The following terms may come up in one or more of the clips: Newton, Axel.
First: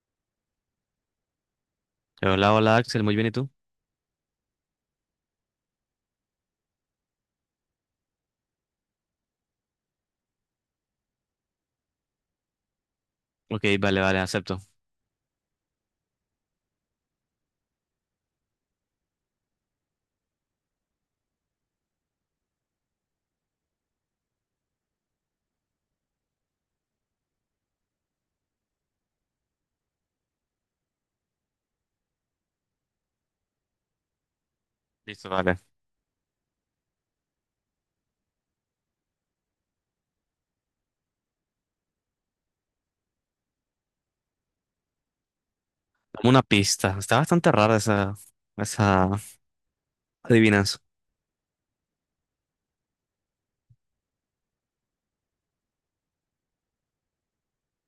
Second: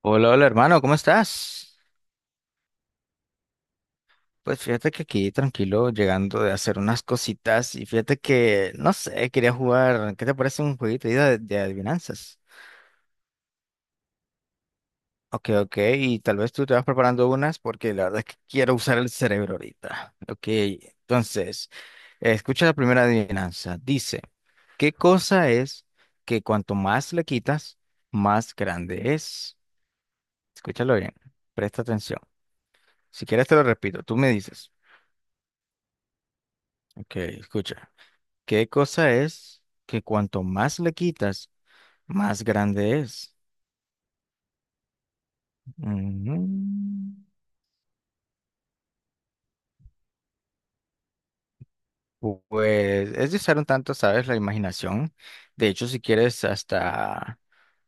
Hola, hola hermano, ¿cómo estás? Hola, hola Axel, muy bien, ¿y tú? Pues fíjate que aquí tranquilo, llegando de hacer unas cositas y fíjate que, no sé, quería jugar, ¿qué te parece un jueguito ahí de adivinanzas? Ok, vale, vale, acepto. Ok, ok, y tal vez tú te vas preparando unas porque la verdad es que quiero usar el cerebro ahorita. Ok, entonces, escucha la primera adivinanza. Dice, ¿qué cosa es que cuanto más le quitas, más grande es? Escúchalo bien, presta atención. Si quieres te lo repito, tú me dices. Listo, vale. Ok, escucha. ¿Qué cosa es que cuanto más le quitas, más grande es? Dame una pista. Mm, Está bastante rara esa adivinanza. Pues es de usar un tanto, ¿sabes? La imaginación. De hecho, si quieres hasta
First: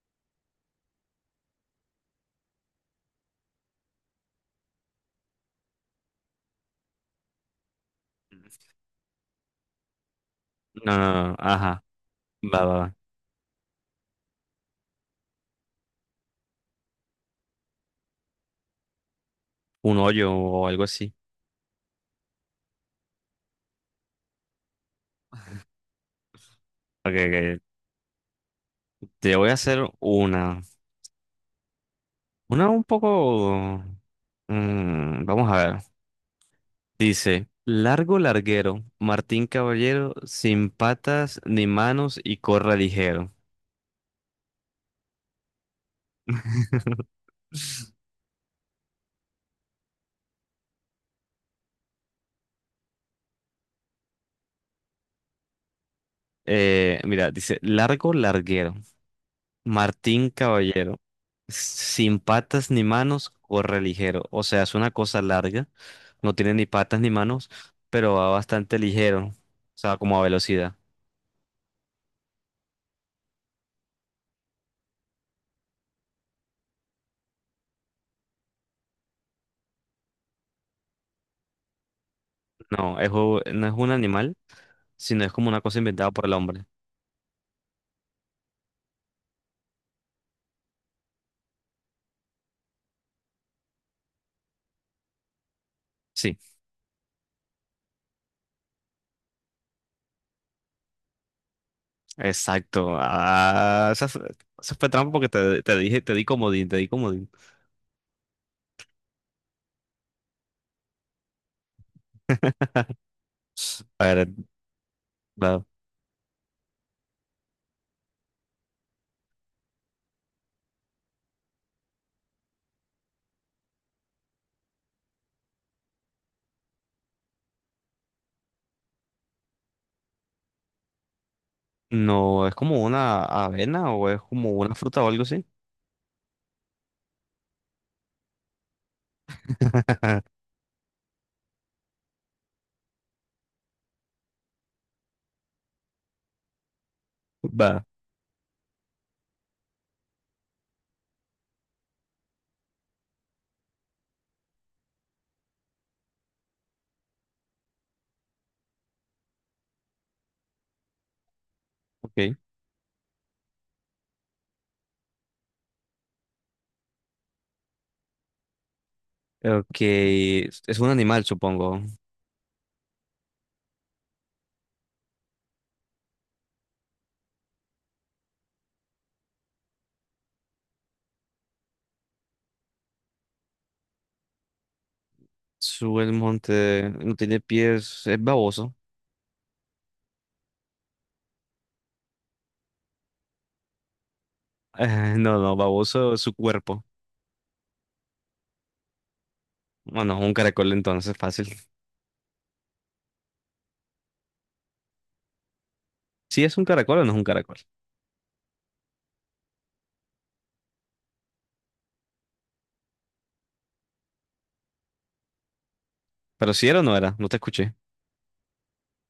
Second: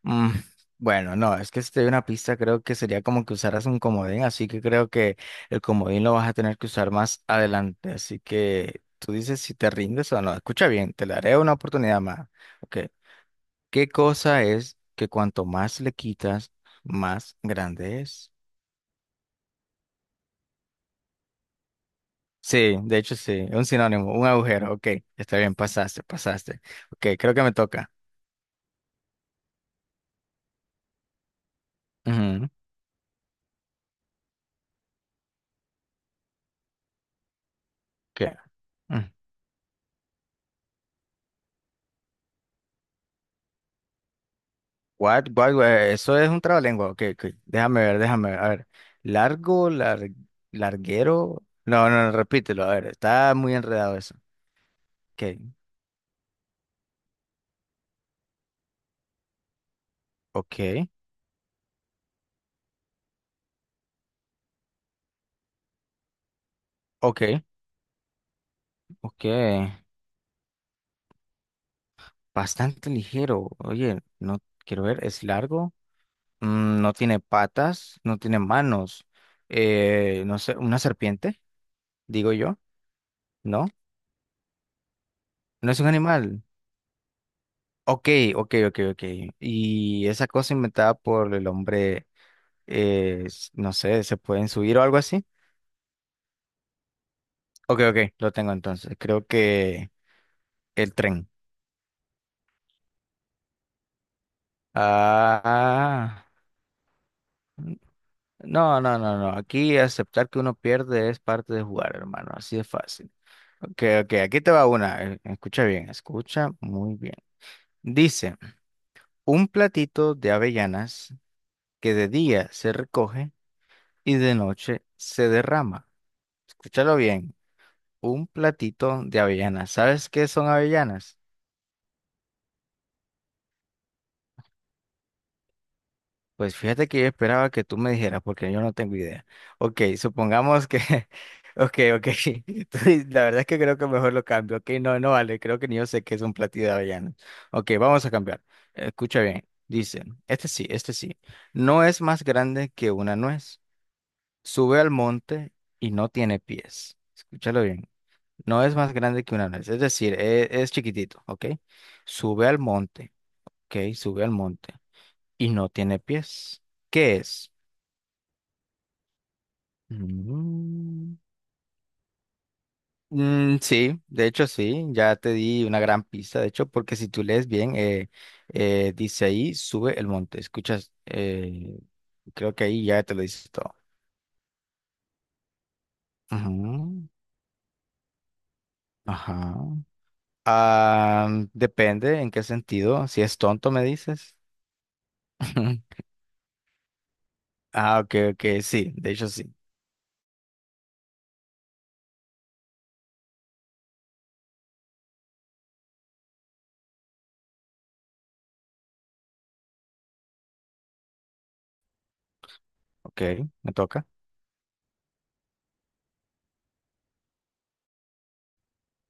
mm, bueno, no, es que si te doy una pista, creo que sería como que usaras un comodín, así que creo que el comodín lo vas a tener que usar más adelante. Así que tú dices si te rindes o no. Escucha bien, No, te no, no, daré una ajá. oportunidad más. Va, va, Ok. va. ¿Qué cosa es que cuanto más le quitas, más grande es? Un hoyo o algo así. Sí, de hecho sí, un sinónimo, un agujero, ok, está bien, pasaste, pasaste. Ok, Ok, creo que me ok. toca. Te voy a hacer una. Ujú. Una un poco. Vamos a ver. Dice: Largo ¿Qué? larguero, Mm. Martín Caballero, sin patas ni manos y corre ligero. What, what, what? Eso es un trabalengua, ok, ok, déjame ver, a ver. Largo, larguero. No, no, no, repítelo, a ver, está muy enredado eso. Ok, Mira, dice: Largo larguero. Martín ok, Caballero. Sin patas ni manos, corre ligero. O sea, es una cosa larga. No tiene ni patas ni ok, manos, pero va bastante ok. ligero. O sea, como a velocidad. Bastante ligero, oye, no quiero ver, es largo. No tiene patas, no tiene manos. No sé, una serpiente, digo yo. No, No, no es un animal, sino es como una no cosa es un inventada por el animal. hombre. Ok, ok, ok, ok. Y esa cosa inventada por el hombre, no sé, ¿se pueden subir o algo así? Sí, Ok, ok, lo tengo entonces. Creo que el tren. exacto. Ah, esa fue trampa porque te dije, te di Ah, comodín, te di comodín. n- no, no, no, no. Aquí aceptar que uno pierde es parte de jugar, hermano. Así de fácil. Ok, A ok, ver, aquí te va una. Va. Escucha bien, escucha muy bien. Dice, un platito de avellanas que de día se recoge y de noche se derrama. Escúchalo bien, un platito de avellanas. ¿Sabes qué son avellanas? No, es como una avena o es como una fruta o algo así. Pues fíjate que yo esperaba que tú me dijeras porque yo no tengo idea. Ok, supongamos que ok, ok. Entonces, la verdad es que creo que mejor lo cambio. Ok, no, no vale. Creo que ni yo sé qué es un platito de avellanas. Ok, Va, vamos a cambiar. Escucha bien. Dice, este sí, este sí. No es más grande que una nuez, sube al monte y no tiene pies. Escúchalo bien. No es más grande que una nuez, es decir, es chiquitito, ¿ok? ok. Sube al monte, ¿ok? Sube al monte y no tiene pies. ¿Qué es? Ok, es un Mm, animal, supongo. Sí, de hecho sí, ya te di una gran pista, de hecho, porque si tú lees bien, dice ahí, sube el monte. Escuchas, creo que ahí ya te lo dices todo. Sube el monte, Ujú. no tiene pies, es baboso. Ajá. Ah, depende en qué sentido. Si es tonto, me dices. No, no, baboso es su cuerpo. Ah, ok, ok, sí, de hecho sí. Bueno, es un caracol entonces, fácil. ¿Sí es un caracol o no es un caracol? Ok, me toca. Pero si era o no era, no te escuché.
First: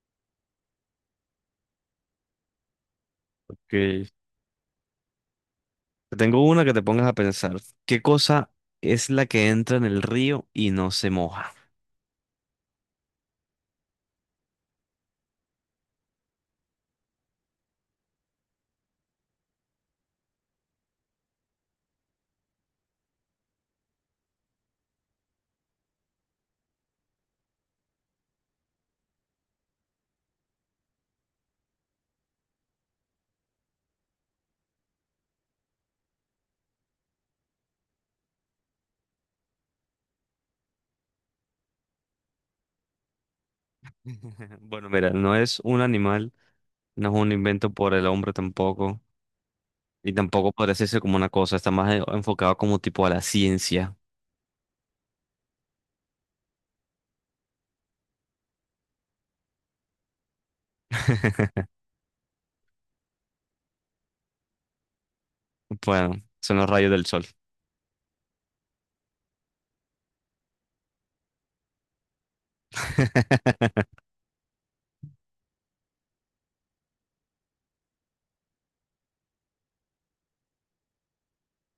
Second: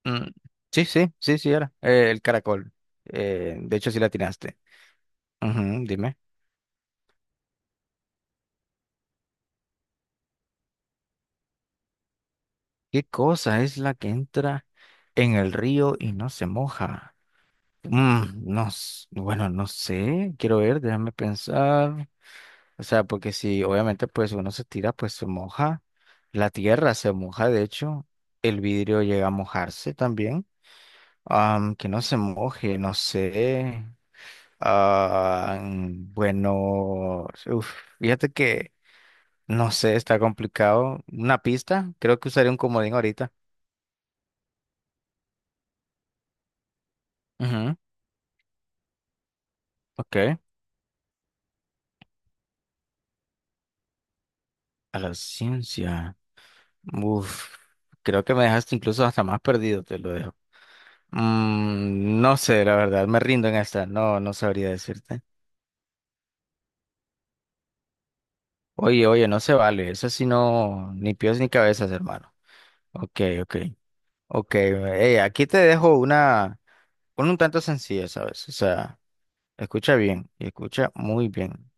Mm, sí, sí, sí, sí, era. El caracol. Ok, De hecho sí la te atinaste. Ujú, dime. tengo una que te pongas a pensar. ¿Qué cosa es la que entra en el río y no se moja? ¿Qué cosa es la que entra en el río y no se moja? Mm, no, bueno, no sé. Quiero ver, déjame pensar. O sea, porque si obviamente pues uno se tira, pues se moja, la tierra se moja, de hecho, el vidrio llega a mojarse también. Que no se moje, no sé. Ah, bueno, uf, fíjate que no sé, está complicado. Una pista, creo que usaría un comodín ahorita. Bueno, mira, no es un animal, no es un invento Ujú. por el hombre tampoco, y Ok, a tampoco podría decirse como una cosa, está más enfocado como tipo a la ciencia. la ciencia. Uf, creo que me dejaste incluso hasta más perdido, te lo dejo. Mm, no sé, la verdad, me rindo en esta, no, no sabría decirte. Bueno, son los rayos del sol. Oye, oye, no se vale, eso sí no, ni pies ni cabezas, hermano. Ok, ok, ok, aquí te dejo una un tanto sencilla, ¿sabes? O sea, escucha bien, y escucha muy bien.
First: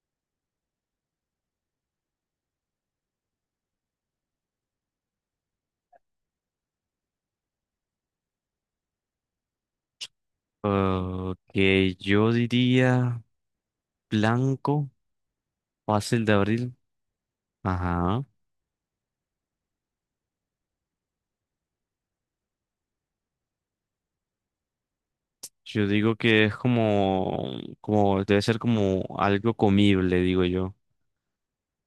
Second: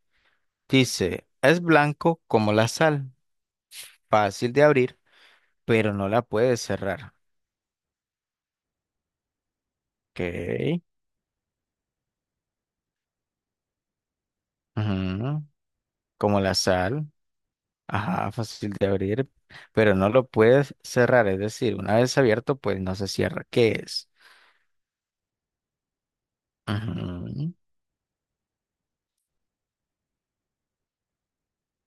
Dice, es blanco como la sal, fácil de abrir, pero no la puedes cerrar. Ok, Ok, yo diría blanco, ujú, fácil de como la abrir. sal. Ajá. Ajá, fácil de abrir, pero no lo puedes cerrar, es decir, una vez abierto, pues no se cierra. ¿Qué es? Yo digo que es Ujú. Debe ser como algo comible, digo yo.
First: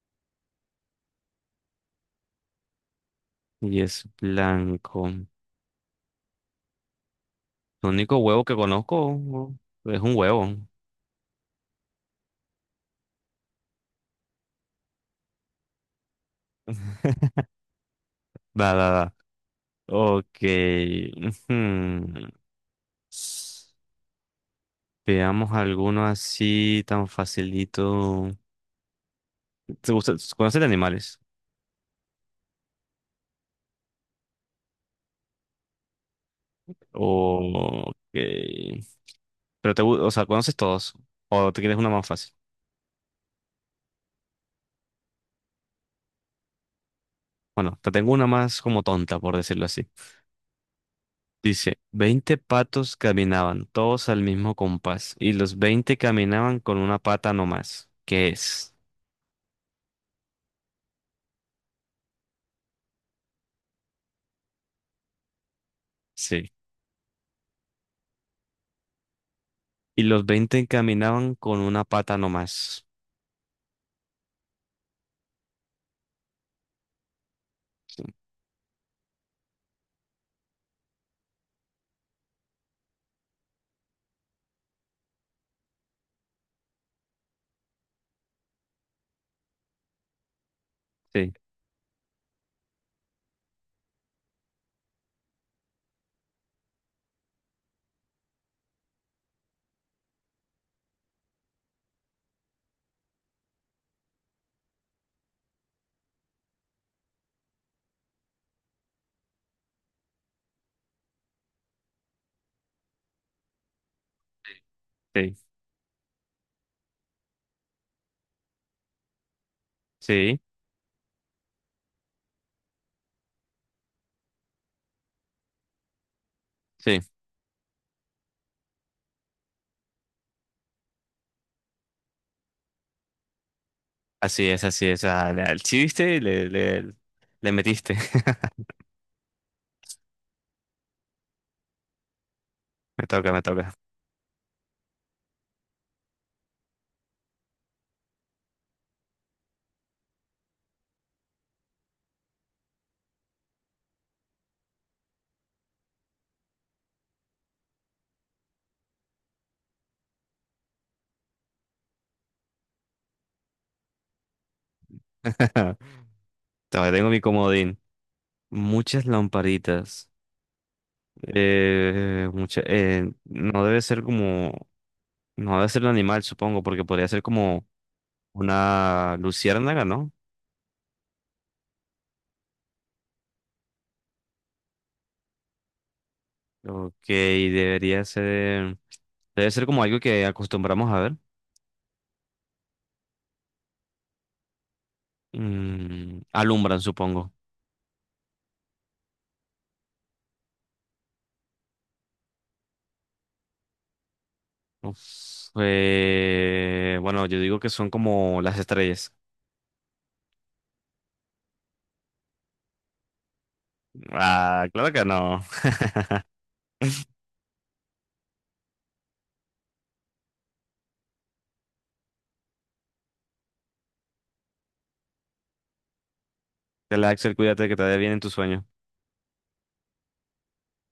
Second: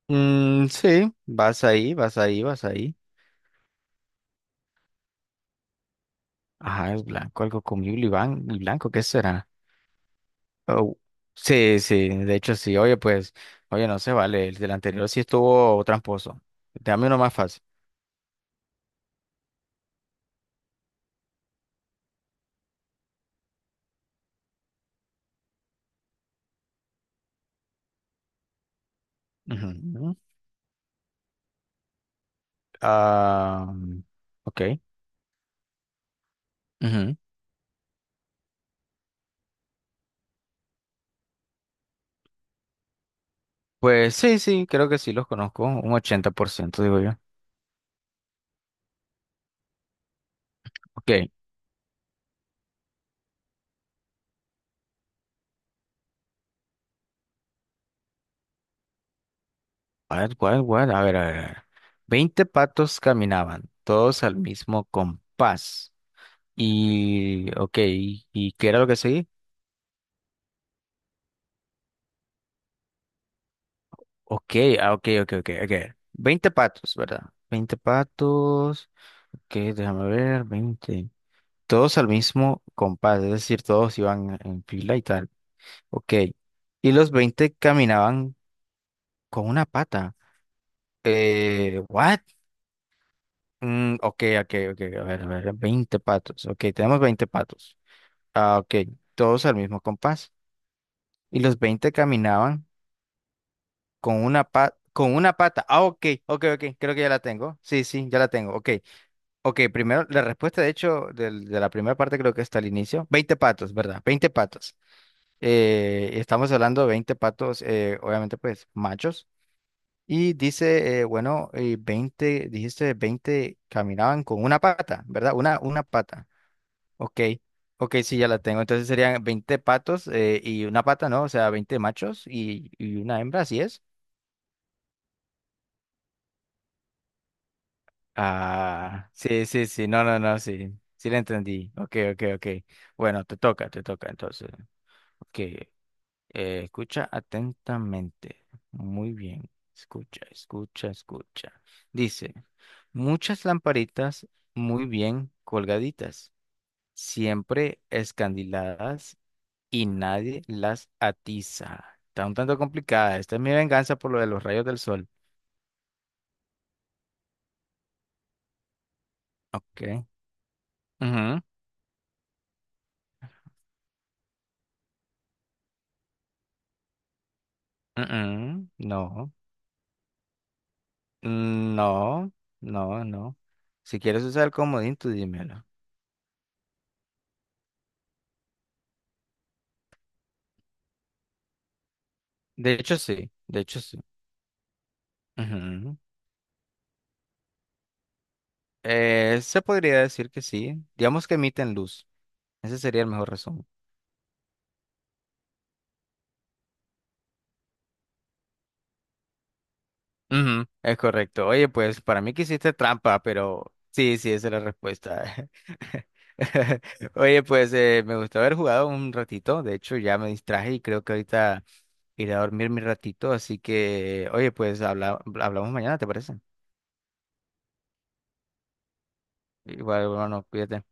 Mm, sí, vas ahí, vas ahí, vas ahí. Y es blanco. El Ajá, es blanco, algo comible y, único huevo ban- que y blanco, ¿qué conozco será? es un huevo. Oh, sí, sí, de hecho sí, oye, pues, oye, no se vale, el del anterior sí estuvo tramposo. Dame uno más fácil. Va, va, va. Ok. Ujú. Veamos alguno así tan facilito. ¿Te gusta? Ujú. ¿Conoces de animales? Ah, ok. Ujú. O ok. Pero o sea, ¿conoces todos? ¿O te quieres una más fácil? Pues sí, sí, creo que sí los conozco, un 80% digo yo. Bueno, te tengo una más como tonta, por decirlo así. Ok. Dice, 20 patos caminaban, todos al mismo compás, y los 20 caminaban con una pata nomás. ¿Qué es? ¿Cuál? ¿Cuál, cuál? A ver, a ver, a ver. 20 patos caminaban, todos al mismo compás. Sí. Y, ok, ¿y qué era lo que seguí? Y los 20 caminaban con una pata nomás. Ok, ah, ok, ok, ok, ok. 20 patos, ¿verdad? 20 patos. Ok, déjame ver, 20. Todos al mismo compás, es decir, todos iban en fila y tal. Ok. Y los 20 caminaban con una pata. Sí, ¿What? Mm, ok, ok, ok, a ver, veinte patos. Ok, tenemos 20 patos. Ah, ok, todos al mismo compás. Y los 20 caminaban con una pata, con una pata. Ah, ok, ok, ok, creo que ya la tengo. Sí, sí, ya la tengo. Ok, ok, primero, la respuesta, de hecho, de la primera parte creo que está al inicio. 20 patos, ¿verdad? 20 patos. sí, Estamos hablando de 20 patos, obviamente, pues, machos. Y sí, dice, bueno, 20, dijiste 20 caminaban con una pata, ¿verdad? Una pata. sí, sí. Ok, ok, sí, ya la tengo. Entonces serían 20 patos, y una pata, ¿no? O sea, 20 machos y una hembra, ¿así es? Así es, así es. Al chiste le metiste. Ah, sí, sí, sí, no, no, no, sí, sí la entendí. Ok, ok, ok. Me Bueno, toca, me toca. te toca, entonces. Ok, escucha atentamente. Muy bien, escucha, escucha, escucha. Dice, muchas lamparitas muy bien colgaditas, siempre escandiladas y nadie las atiza. Está un tanto complicada. Esta es mi venganza por lo de los rayos del sol. Todavía tengo mi comodín. Muchas Ok. lamparitas. Ujú, No debe ser como. No debe ser el animal, supongo, porque podría ser como ujú. una No. luciérnaga, ¿no? No. No, no. Si quieres usar el comodín, tú dímelo. Ok, debería ser. Debe ser como algo que acostumbramos a ver. De hecho, sí. De hecho, sí. Ujú. Alumbran, supongo. Se podría decir que sí. Digamos que emiten luz. Ese sería el mejor resumen. Uf, bueno, yo digo que son como las estrellas. Ujú, es correcto. Oye, pues para mí que hiciste trampa, pero sí, sí, esa es la Ah, claro que respuesta. no. Oye, pues me gustó haber jugado un ratito. De hecho, ya me distraje y creo que ahorita iré a dormir mi ratito. Así que, oye, pues hablamos mañana, ¿te parece? Axel, cuídate que te vaya bien en tu sueño. Igual, bueno, cuídate.